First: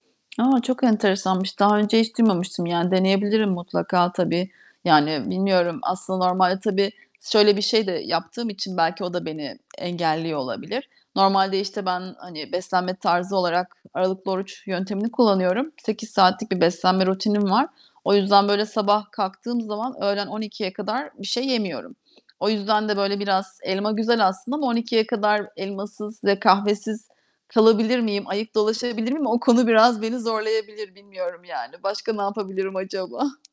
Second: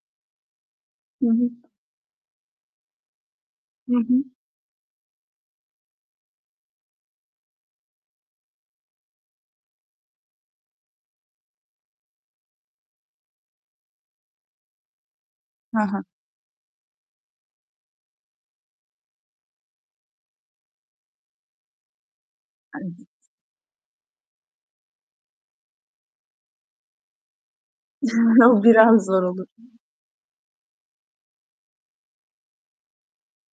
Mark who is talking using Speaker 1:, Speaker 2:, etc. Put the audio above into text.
Speaker 1: A, çok
Speaker 2: Hı hı.
Speaker 1: enteresanmış. Daha önce hiç duymamıştım, yani, deneyebilirim
Speaker 2: Hı
Speaker 1: mutlaka,
Speaker 2: hı.
Speaker 1: tabii. Yani, bilmiyorum, aslında normalde tabii şöyle bir şey de yaptığım için belki o da beni engelliyor olabilir. Normalde, işte, ben, hani, beslenme tarzı olarak aralıklı oruç yöntemini kullanıyorum.
Speaker 2: Ha ha.
Speaker 1: 8 saatlik bir beslenme rutinim var. O yüzden, böyle, sabah kalktığım zaman öğlen 12.00'ye kadar bir şey yemiyorum. O yüzden
Speaker 2: Evet.
Speaker 1: de, böyle, biraz, elma güzel aslında ama 12.00'ye kadar elmasız ve kahvesiz kalabilir miyim? Ayık
Speaker 2: O biraz
Speaker 1: dolaşabilir
Speaker 2: zor
Speaker 1: miyim? O
Speaker 2: olur.
Speaker 1: konu biraz beni zorlayabilir bilmiyorum, yani. Başka ne yapabilirim acaba?